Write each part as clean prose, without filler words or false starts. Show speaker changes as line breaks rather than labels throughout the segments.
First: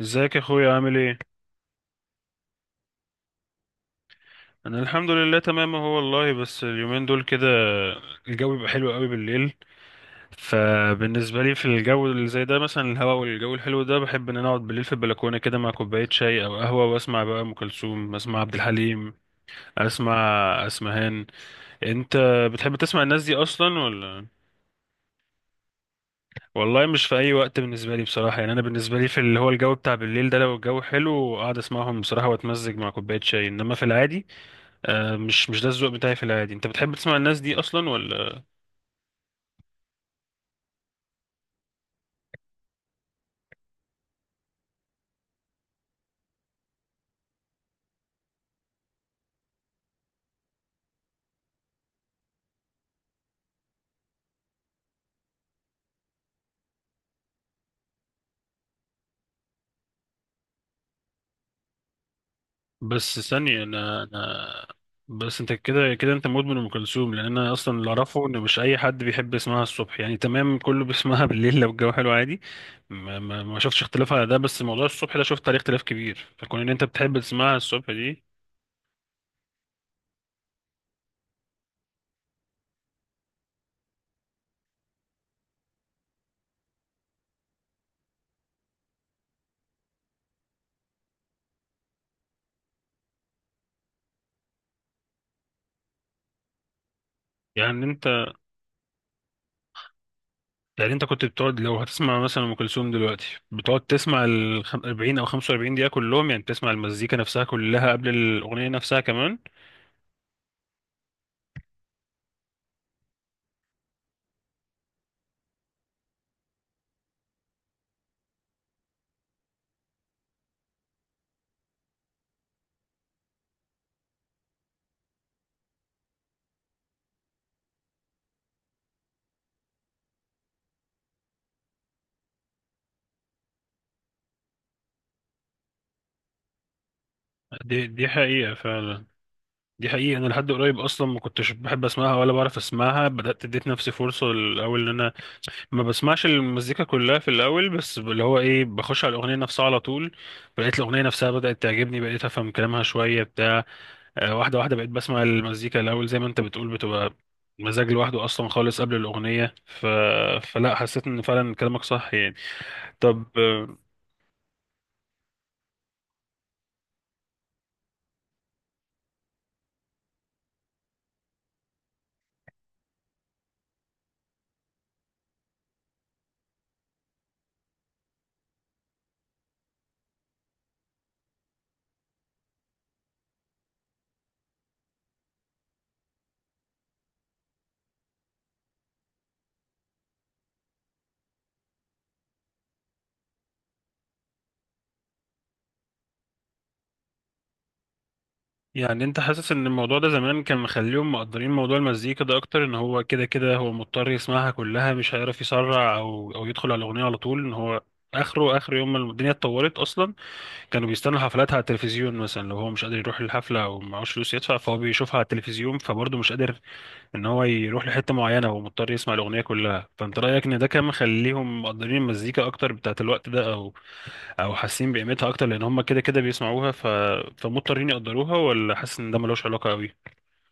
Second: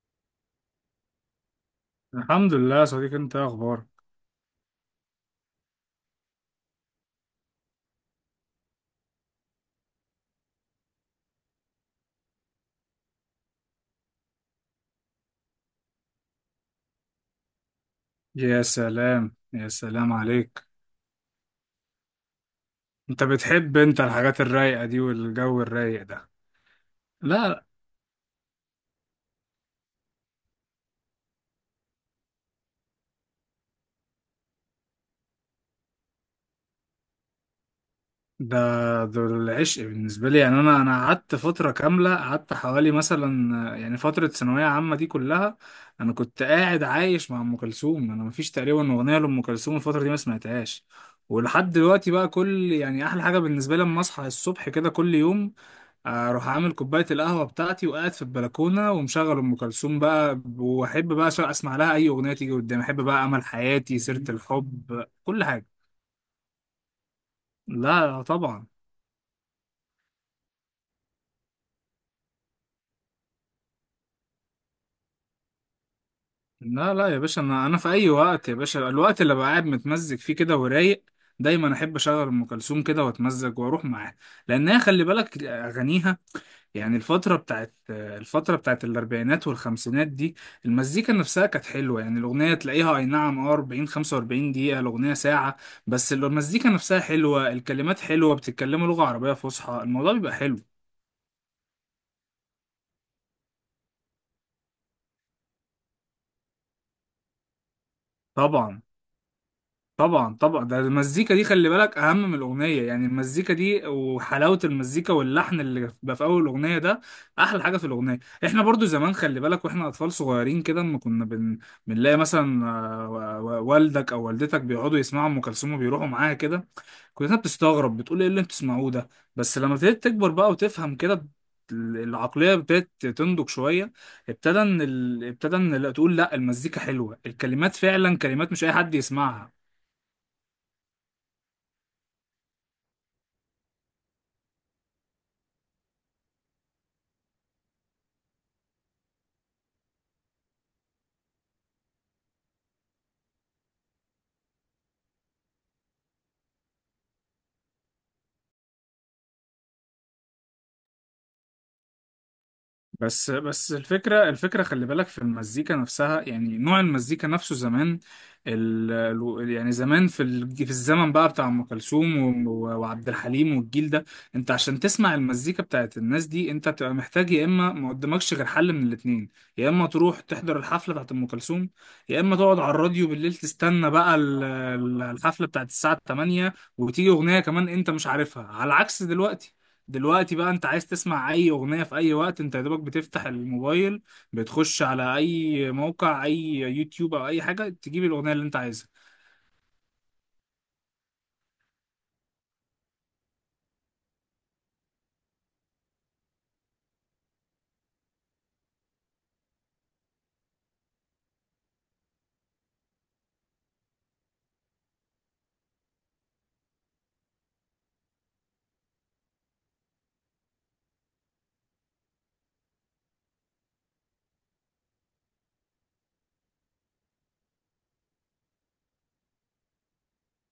ازيك يا اخويا، عامل ايه؟
الحمد لله يا صديقي، انت ايه اخبارك؟
انا الحمد لله تمام اهو والله، بس اليومين دول كده الجو بيبقى حلو قوي بالليل. فبالنسبه لي في الجو اللي زي ده مثلا، الهواء والجو الحلو ده بحب ان انا اقعد بالليل في البلكونه كده مع كوبايه شاي او قهوه، واسمع بقى ام كلثوم، اسمع عبد
يا
الحليم،
سلام يا سلام
اسمع
عليك.
اسمهان. انت بتحب تسمع الناس
انت
دي
بتحب
اصلا
انت
ولا؟
الحاجات الرايقة دي والجو الرايق ده؟
والله مش في اي وقت
لا،
بالنسبه لي بصراحه. يعني انا بالنسبه لي في اللي هو الجو بتاع بالليل ده، لو الجو حلو اقعد اسمعهم بصراحه واتمزج مع كوبايه شاي، انما في العادي. آه، مش ده الذوق بتاعي في العادي. انت بتحب تسمع الناس دي اصلا ولا؟
ده ده العشق بالنسبة لي. يعني أنا قعدت فترة كاملة، قعدت حوالي مثلا، يعني فترة ثانوية عامة دي كلها. أنا كنت قاعد عايش مع أم كلثوم، أنا مفيش تقريبا أغنية لأم كلثوم الفترة دي ما سمعتهاش. ولحد دلوقتي بقى كل، يعني أحلى حاجة بالنسبة لي لما أصحى الصبح كده كل يوم، اروح عامل كوبايه القهوه بتاعتي وقاعد في البلكونه ومشغل ام كلثوم بقى، واحب بقى اسمع لها اي اغنيه تيجي قدامي. احب
بس
بقى امل
ثانية،
حياتي،
انا
سيره
انا
الحب،
بس
كل
انت
حاجه.
كده كده انت مدمن ام كلثوم، لان انا اصلا اللي
لا
اعرفه ان مش
طبعا.
اي حد بيحب يسمعها الصبح، يعني تمام كله بيسمعها بالليل لو الجو حلو عادي. ما شفتش اختلاف على ده، بس موضوع الصبح ده شفت عليه اختلاف كبير، فكون ان انت
لا لا
بتحب
يا باشا،
تسمعها
انا في
الصبح
اي
دي.
وقت يا باشا، الوقت اللي بقعد متمزج فيه كده ورايق، دايما احب اشغل ام كلثوم كده واتمزج واروح معاها. لانها خلي بالك اغانيها، يعني الفتره بتاعت الاربعينات والخمسينات دي، المزيكا نفسها كانت حلوه. يعني الاغنيه تلاقيها اي نعم اه 40 45 دقيقه، الاغنيه ساعه، بس المزيكا نفسها حلوه،
يعني
الكلمات
انت
حلوه، بتتكلموا لغه عربيه فصحى، الموضوع بيبقى حلو.
يعني انت كنت بتقعد لو هتسمع مثلا ام كلثوم دلوقتي، بتقعد تسمع ال 40 او 45 دقيقة كلهم، يعني بتسمع المزيكا نفسها كلها قبل الاغنية
طبعا
نفسها كمان؟
طبعا طبعا، ده المزيكا دي خلي بالك اهم من الاغنيه. يعني المزيكا دي وحلاوه المزيكا واللحن اللي بيبقى في اول الاغنيه ده احلى حاجه في الاغنيه. احنا برضو زمان، خلي بالك واحنا اطفال صغيرين كده، اما بنلاقي مثلا، والدك او والدتك بيقعدوا يسمعوا ام كلثوم وبيروحوا معاها كده، كلنا بتستغرب بتقول ايه اللي انتوا بتسمعوه ده. بس لما ابتديت تكبر بقى وتفهم كده، العقلية ابتدت تنضج شوية، ابتدى ان، لا تقول لا المزيكا حلوة، الكلمات
دي
فعلا كلمات
حقيقة
مش اي حد
فعلا.
يسمعها.
دي حقيقة، أنا لحد قريب أصلا ما كنتش بحب أسمعها ولا بعرف أسمعها. بدأت اديت نفسي فرصة الأول إن أنا ما بسمعش المزيكا كلها في الأول، بس اللي هو إيه بخش على الأغنية نفسها على طول. بقيت الأغنية نفسها بدأت تعجبني، بقيت أفهم كلامها شوية بتاع. واحدة واحدة بقيت بسمع المزيكا الأول زي ما أنت بتقول، بتبقى مزاج لوحده أصلا خالص قبل الأغنية. فلا، حسيت إن فعلا كلامك صح يعني. طب،
بس الفكرة، خلي بالك في المزيكا نفسها، يعني نوع المزيكا نفسه زمان. ال... يعني زمان في الزمن بقى بتاع أم كلثوم وعبد الحليم والجيل ده، انت عشان تسمع المزيكا بتاعت الناس دي انت بتبقى محتاج، يا اما ما قدامكش غير حل من الاتنين، يا اما تروح تحضر الحفلة بتاعت أم كلثوم، يا اما تقعد على الراديو بالليل تستنى بقى الحفلة بتاعت الساعة 8، وتيجي أغنية كمان انت مش عارفها. على عكس دلوقتي، دلوقتي بقى انت عايز تسمع اي اغنية في اي وقت، انت يا دوبك بتفتح الموبايل، بتخش على اي موقع، اي يوتيوب او اي حاجة، تجيب الاغنية اللي انت عايزها.
يعني انت حاسس ان الموضوع ده زمان كان مخليهم مقدرين موضوع المزيكا ده اكتر، ان هو كده كده هو مضطر يسمعها كلها، مش هيعرف يسرع او يدخل على الاغنيه على طول، ان هو اخره اخر يوم ما الدنيا اتطورت اصلا؟ كانوا بيستنوا حفلاتها على التلفزيون مثلا، لو هو مش قادر يروح الحفله او معهوش فلوس يدفع فهو بيشوفها على التلفزيون. فبرضه مش قادر ان هو يروح لحته معينه، هو مضطر يسمع الاغنيه كلها. فانت رايك ان ده كان مخليهم مقدرين المزيكا اكتر بتاعت الوقت ده، او او حاسين بقيمتها اكتر لان هم كده كده بيسمعوها، فمضطرين يقدروها، ولا حاسس ان ده ملوش علاقه قوي؟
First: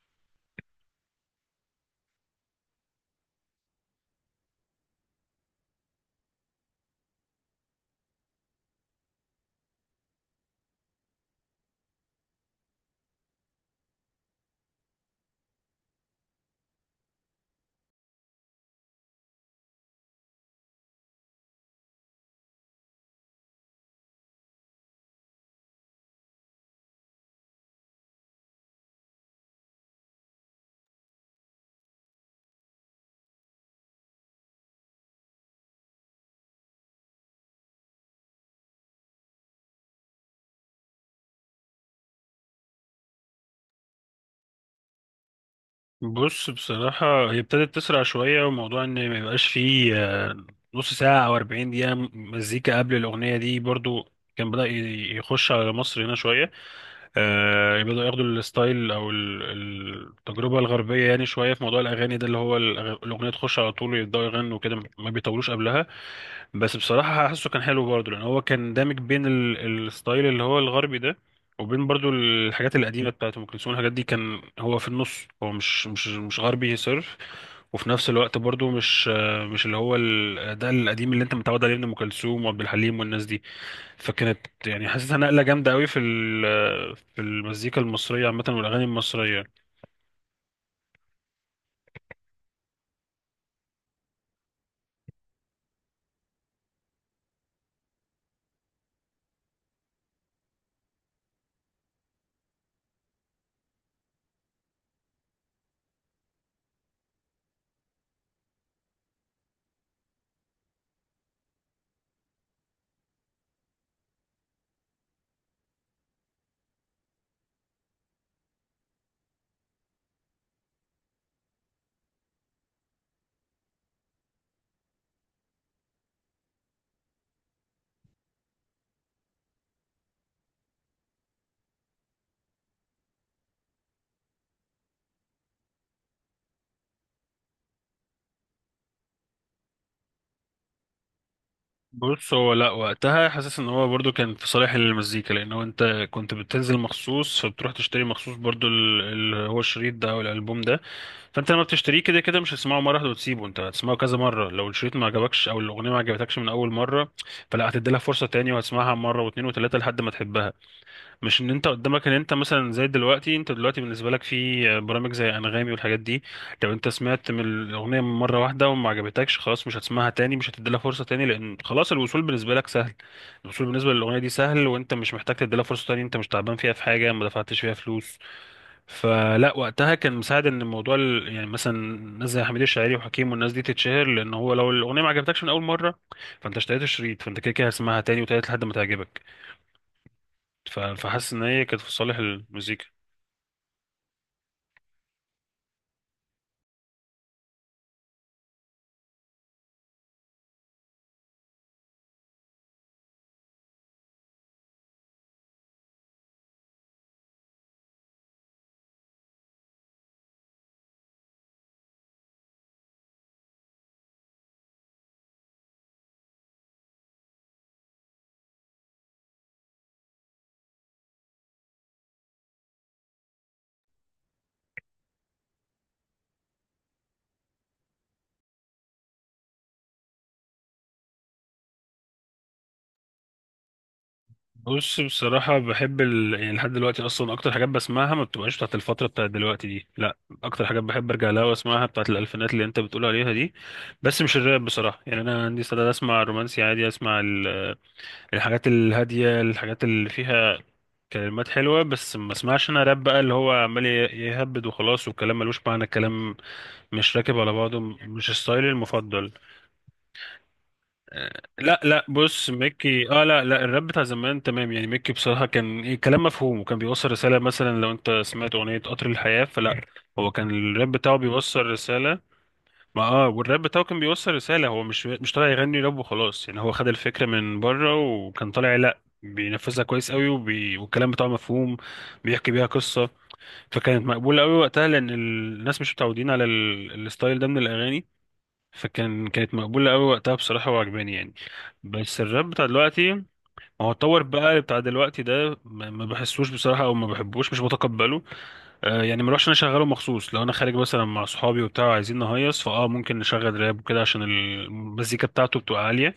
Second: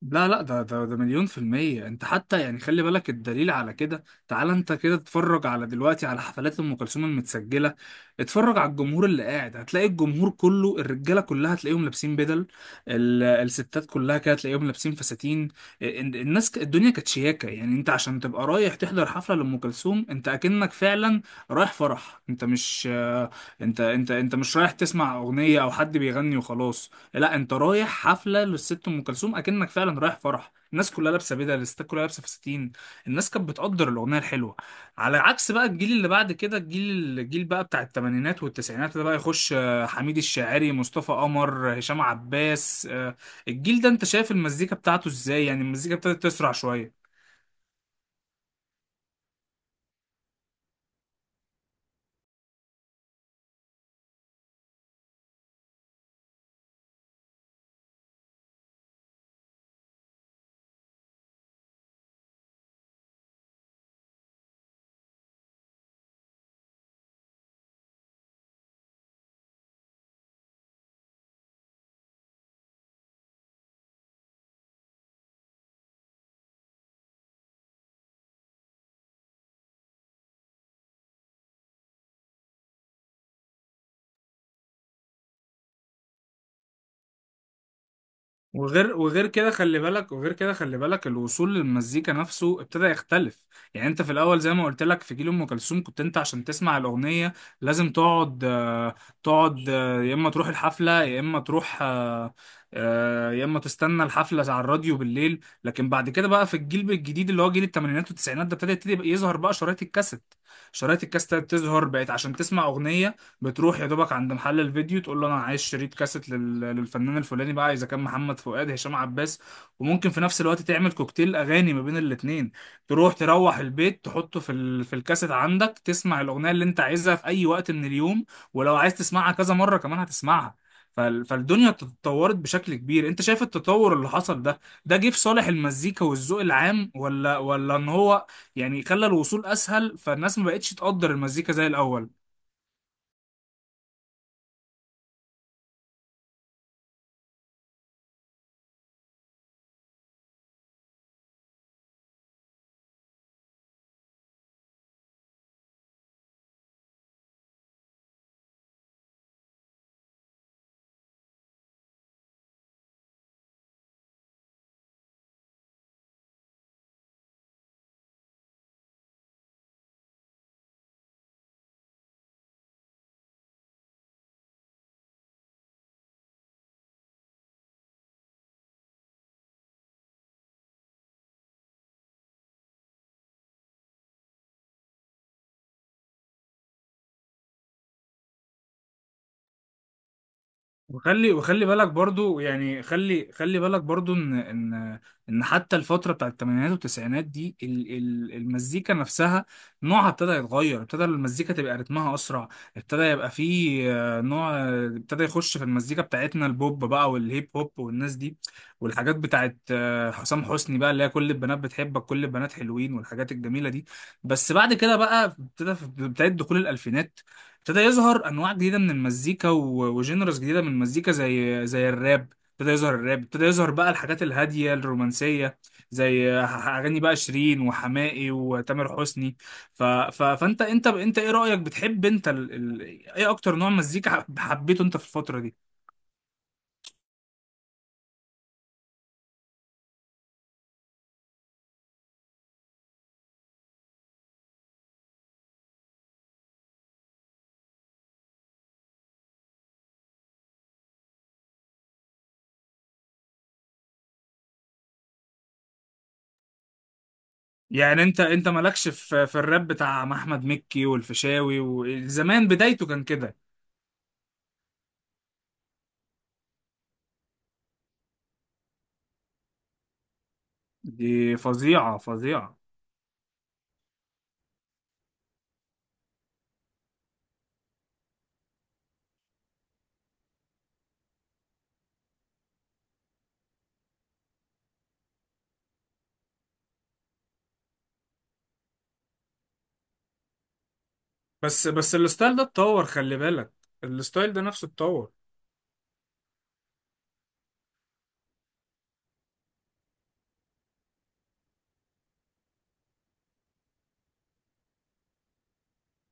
لا لا، ده مليون في المية. انت حتى يعني خلي بالك، الدليل على كده، تعال انت كده اتفرج على دلوقتي على حفلات ام كلثوم المتسجلة، اتفرج على الجمهور اللي قاعد، هتلاقي الجمهور كله، الرجالة كلها هتلاقيهم لابسين بدل، الستات كلها كده هتلاقيهم لابسين فساتين. الدنيا كانت شياكة. يعني انت عشان تبقى رايح تحضر حفلة لأم كلثوم، انت اكنك فعلا رايح فرح. انت مش رايح تسمع أغنية او حد بيغني وخلاص، لا انت رايح حفله للست ام كلثوم، اكنك فعلا رايح فرح، الناس كلها لابسه بدل، الستات كلها لابسه فساتين، الناس كانت بتقدر الاغنيه الحلوه. على عكس بقى الجيل اللي بعد كده، الجيل بقى بتاع الثمانينات والتسعينات ده بقى يخش، حميد الشاعري، مصطفى قمر، هشام عباس، الجيل ده انت شايف المزيكا بتاعته ازاي؟ يعني المزيكا ابتدت
بص،
تسرع شويه.
بصراحه هي ابتدت تسرع شويه، وموضوع ان ما يبقاش فيه نص ساعه او 40 دقيقه مزيكا قبل الاغنيه دي برضو، كان بدأ يخش على مصر هنا شوية. آه، بدأوا ياخدوا الستايل أو التجربة الغربية يعني شوية في موضوع الأغاني ده، اللي هو الأغنية تخش على طول، يبدأوا يغنوا كده ما بيطولوش قبلها. بس بصراحة حاسه كان حلو برضه، لأن هو كان دامج بين الستايل اللي هو الغربي ده، وبين برضه الحاجات القديمة بتاعت أم كلثوم، الحاجات دي كان هو في النص، هو مش غربي صرف. وفي نفس الوقت برضه مش، ده القديم اللي أنت متعود عليه من أم كلثوم وعبد الحليم والناس دي. فكانت يعني حاسسها نقلة جامدة قوي في في المزيكا المصرية عامة والأغاني
وغير وغير كده
المصرية.
خلي بالك وغير كده خلي بالك الوصول للمزيكا نفسه ابتدى يختلف. يعني انت في الاول زي ما قلت لك في جيل ام كلثوم، كنت انت عشان تسمع الاغنيه لازم تقعد، تقعد، يا اما تروح الحفله، يا اما تروح، يا اما تستنى الحفله على الراديو بالليل. لكن بعد كده بقى في الجيل الجديد اللي هو جيل الثمانينات والتسعينات ده، ابتدى يظهر بقى شرايط الكاسيت. شرايط الكاسيت بتظهر، بقت عشان تسمع اغنيه بتروح يا دوبك عند محل الفيديو تقول له انا عايز شريط كاسيت للفنان الفلاني بقى، اذا كان محمد فؤاد، هشام عباس، وممكن في نفس الوقت تعمل كوكتيل اغاني ما بين الاتنين. تروح البيت تحطه في الكاسيت عندك، تسمع الاغنيه اللي انت عايزها في اي وقت من اليوم، ولو عايز تسمعها كذا مره كمان هتسمعها. فالدنيا تطورت بشكل كبير. انت شايف التطور اللي حصل ده، ده جه في صالح المزيكا والذوق العام ولا ان هو يعني خلى الوصول اسهل فالناس ما بقتش تقدر المزيكا زي الاول؟
بص، هو لا وقتها حاسس ان هو برضو كان في صالح المزيكا، لان هو انت كنت بتنزل مخصوص فبتروح تشتري مخصوص برضو اللي هو الشريط ده او الالبوم ده. فانت لما بتشتريه كده كده مش هتسمعه مره واحده وتسيبه، انت هتسمعه كذا مره. لو الشريط ما عجبكش او الاغنيه ما عجبتكش من اول مره، فلا هتدي لها فرصه تاني، وهتسمعها مره واتنين وتلاته لحد ما تحبها. مش ان انت قدامك ان انت مثلا زي دلوقتي. انت دلوقتي بالنسبه لك في برامج زي انغامي والحاجات دي، لو انت سمعت من الاغنيه مره واحده وما عجبتكش خلاص مش هتسمعها تاني، مش هتديلها فرصه تاني، لان خلاص الوصول بالنسبه لك سهل. الوصول بالنسبه للاغنيه دي سهل، وانت مش محتاج تديلها فرصه تاني، انت مش تعبان فيها، في حاجه ما دفعتش فيها فلوس. فلا وقتها كان مساعد ان الموضوع يعني مثلا ناس زي حميد الشاعري وحكيم والناس دي تتشهر، لان هو لو الاغنيه ما عجبتكش من اول مره فانت اشتريت الشريط، فانت كده كده هتسمعها تاني وتالت لحد ما تعجبك. فحاسس
وخلي
ان هي
وخلي
كانت في
بالك
صالح
برضو
المزيكا.
يعني خلي خلي بالك برضو ان ان حتى الفتره بتاعت الثمانينات والتسعينات دي، المزيكا نفسها نوعها ابتدى يتغير، ابتدى المزيكا تبقى رتمها اسرع، ابتدى يبقى فيه، نوع، ابتدى يخش في المزيكا بتاعتنا البوب بقى والهيب هوب والناس دي، والحاجات بتاعت، حسام حسني بقى اللي هي كل البنات بتحبك، كل البنات حلوين، والحاجات الجميله دي. بس بعد كده بقى ابتدى في بدايه دخول الالفينات، ابتدى يظهر انواع جديده من المزيكا وجينرز جديده من المزيكا، زي الراب، ابتدى يظهر الراب، ابتدى يظهر بقى الحاجات الهاديه الرومانسيه، زي اغاني بقى شيرين وحماقي وتامر حسني. فانت انت ايه رايك؟ بتحب انت ال... ايه اكتر نوع مزيكا حبيته
بص،
انت في الفتره
بصراحة
دي؟
بحب يعني لحد دلوقتي أصلا أكتر حاجات بسمعها ما بتبقاش بتاعت الفترة بتاعت دلوقتي دي، لأ. أكتر حاجات بحب أرجع لها وأسمعها بتاعت الألفينات اللي أنت بتقول عليها دي. بس مش الراب بصراحة، يعني أنا عندي استعداد أسمع رومانسي عادي، أسمع الحاجات الهادية، الحاجات اللي فيها كلمات حلوة، بس ما اسمعش أنا راب بقى اللي هو عمال يهبد وخلاص، والكلام ملوش معنى، الكلام مش راكب على بعضه.
يعني انت
مش
انت
ستايلي
مالكش في
المفضل.
في الراب بتاع احمد مكي والفيشاوي
لا لا، بص،
وزمان بدايته كان
ميكي اه.
كده؟
لا لا، الراب بتاع زمان تمام يعني. ميكي بصراحة كان ايه، كلام مفهوم وكان بيوصل رسالة. مثلا لو انت سمعت أغنية قطر الحياة، فلا، هو كان الراب بتاعه
دي
بيوصل
فظيعه
رسالة.
فظيعه.
ما اه، والراب بتاعه كان بيوصل رسالة، هو مش طالع يغني راب وخلاص يعني. هو خد الفكرة من بره وكان طالع، لا، بينفذها كويس قوي، والكلام بتاعه مفهوم، بيحكي بيها قصة. فكانت مقبولة قوي وقتها لأن الناس مش متعودين على الستايل ده من الأغاني. فكان كانت مقبولة أوي وقتها بصراحة، وعجباني يعني.
بس
بس
الستايل ده
الراب بتاع
اتطور
دلوقتي
خلي
ما،
بالك،
هو اتطور
الستايل ده
بقى
نفسه
بتاع
اتطور.
دلوقتي ده، ما بحسوش بصراحة أو ما بحبوش، مش بتقبله. آه، يعني ما اروحش أنا أشغله مخصوص. لو أنا خارج مثلا مع صحابي وبتاع عايزين نهيص فأه ممكن نشغل راب وكده عشان المزيكا بتاعته بتبقى عالية.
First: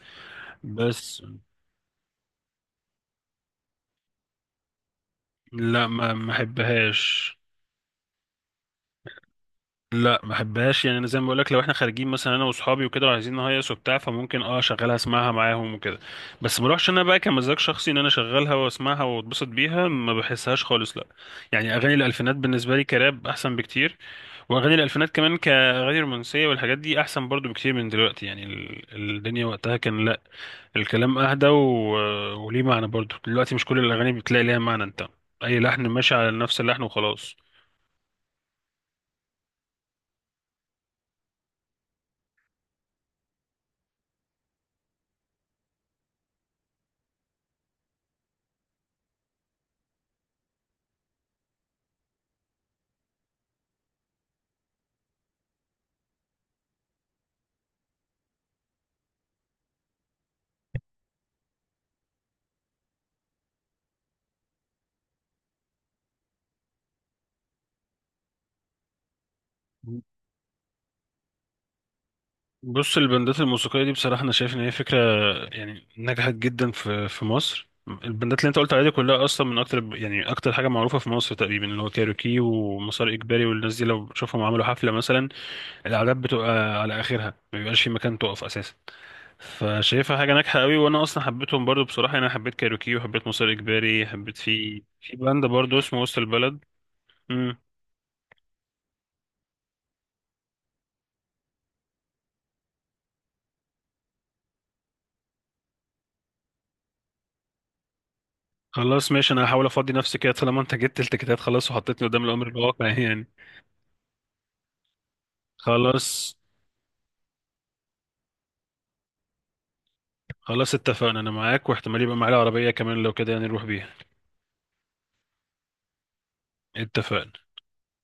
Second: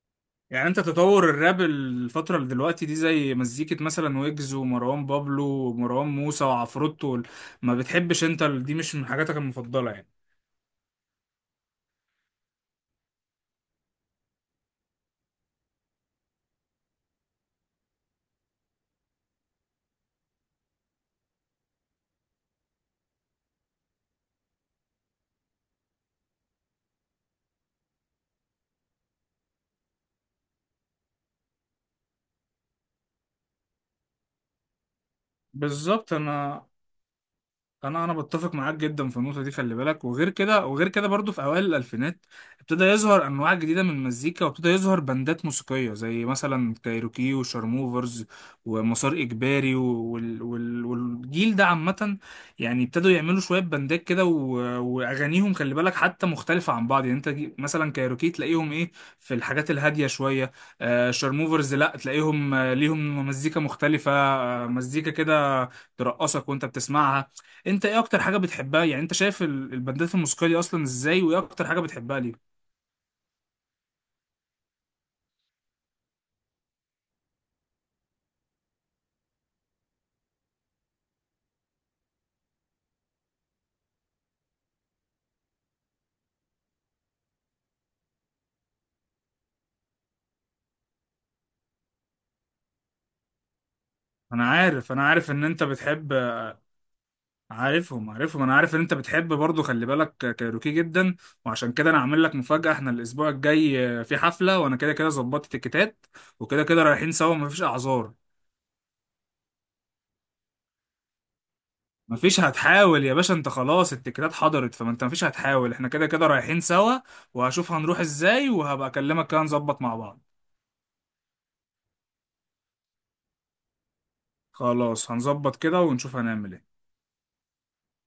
يعني انت
بس
تطور الراب الفترة اللي دلوقتي دي زي مزيكة مثلا ويجز ومروان بابلو
لا،
ومروان
ما
موسى وعفروتو
أحبهاش.
ما بتحبش انت دي مش من حاجاتك المفضلة يعني؟
لا ما بحبهاش يعني، انا زي ما بقول لك لو احنا خارجين مثلا انا واصحابي وكده وعايزين نهيص وبتاع، فممكن اه اشغلها اسمعها معاهم وكده. بس ما اروحش انا بقى كمزاج شخصي ان انا اشغلها واسمعها واتبسط بيها، ما بحسهاش خالص، لا. يعني اغاني الالفينات بالنسبه لي كراب احسن بكتير، واغاني الالفينات كمان كاغاني رومانسيه والحاجات دي احسن برضو بكتير من دلوقتي. يعني الدنيا وقتها كان لا، الكلام اهدى وليه معنى برضو. دلوقتي مش كل الاغاني بتلاقي ليها معنى انت، اي لحن
بالظبط.
ماشي على نفس
انا
اللحن وخلاص.
انا بتفق معاك جدا في النقطه دي. خلي بالك وغير كده، برضو في اوائل الالفينات ابتدى يظهر انواع جديده من المزيكا، وابتدى يظهر بندات موسيقيه زي مثلا كايروكي وشارموفرز ومسار اجباري والجيل ده عامه، يعني ابتدوا يعملوا شويه بندات كده، واغانيهم خلي بالك حتى مختلفه عن بعض. يعني انت مثلا كايروكي تلاقيهم ايه؟ في الحاجات الهاديه شويه. آه شارموفرز لا، تلاقيهم، ليهم مزيكا مختلفه، مزيكا كده ترقصك وانت بتسمعها. انت ايه اكتر حاجه بتحبها؟ يعني انت شايف البندات الموسيقيه دي اصلا ازاي، وايه اكتر حاجه بتحبها ليه؟
بص، البندات الموسيقية دي بصراحة أنا شايف إن هي فكرة يعني نجحت جدا في مصر. البندات اللي أنت قلت عليها دي كلها أصلا من أكتر، يعني أكتر حاجة معروفة في مصر تقريبا، اللي هو كايروكي ومسار إجباري والناس دي، لو بشوفهم عملوا حفلة مثلا، الأعداد بتبقى على آخرها، ما بيبقاش في مكان تقف أساسا. فشايفها حاجة ناجحة قوي، وأنا أصلا حبيتهم برضو بصراحة يعني. أنا حبيت كايروكي وحبيت مسار إجباري، حبيت
انا
في
عارف،
في
ان
بند
انت
برضو اسمه
بتحب.
وسط البلد. مم.
عارفهم، انا عارف ان انت بتحب برضو خلي بالك كايروكي جدا، وعشان كده انا عامل لك مفاجاه، احنا الاسبوع الجاي، في حفله وانا كده كده ظبطت التيكيتات، وكده كده رايحين سوا، مفيش اعذار.
خلاص، ماشي. أنا هحاول أفضي نفسي كده طالما أنت جبت التيكيتات، خلاص وحطيتني قدام
مفيش
الأمر الواقع
هتحاول يا
يعني.
باشا انت، خلاص التيكيتات حضرت، فما انت مفيش هتحاول، احنا كده كده
خلاص.
رايحين سوا. وهشوف هنروح ازاي، وهبقى اكلمك كده نظبط مع بعض.
خلاص، اتفقنا، انا معاك، واحتمال يبقى معايا العربية كمان لو كده يعني نروح بيها.
خلاص هنظبط كده ونشوف هنعمل ايه.
اتفقنا.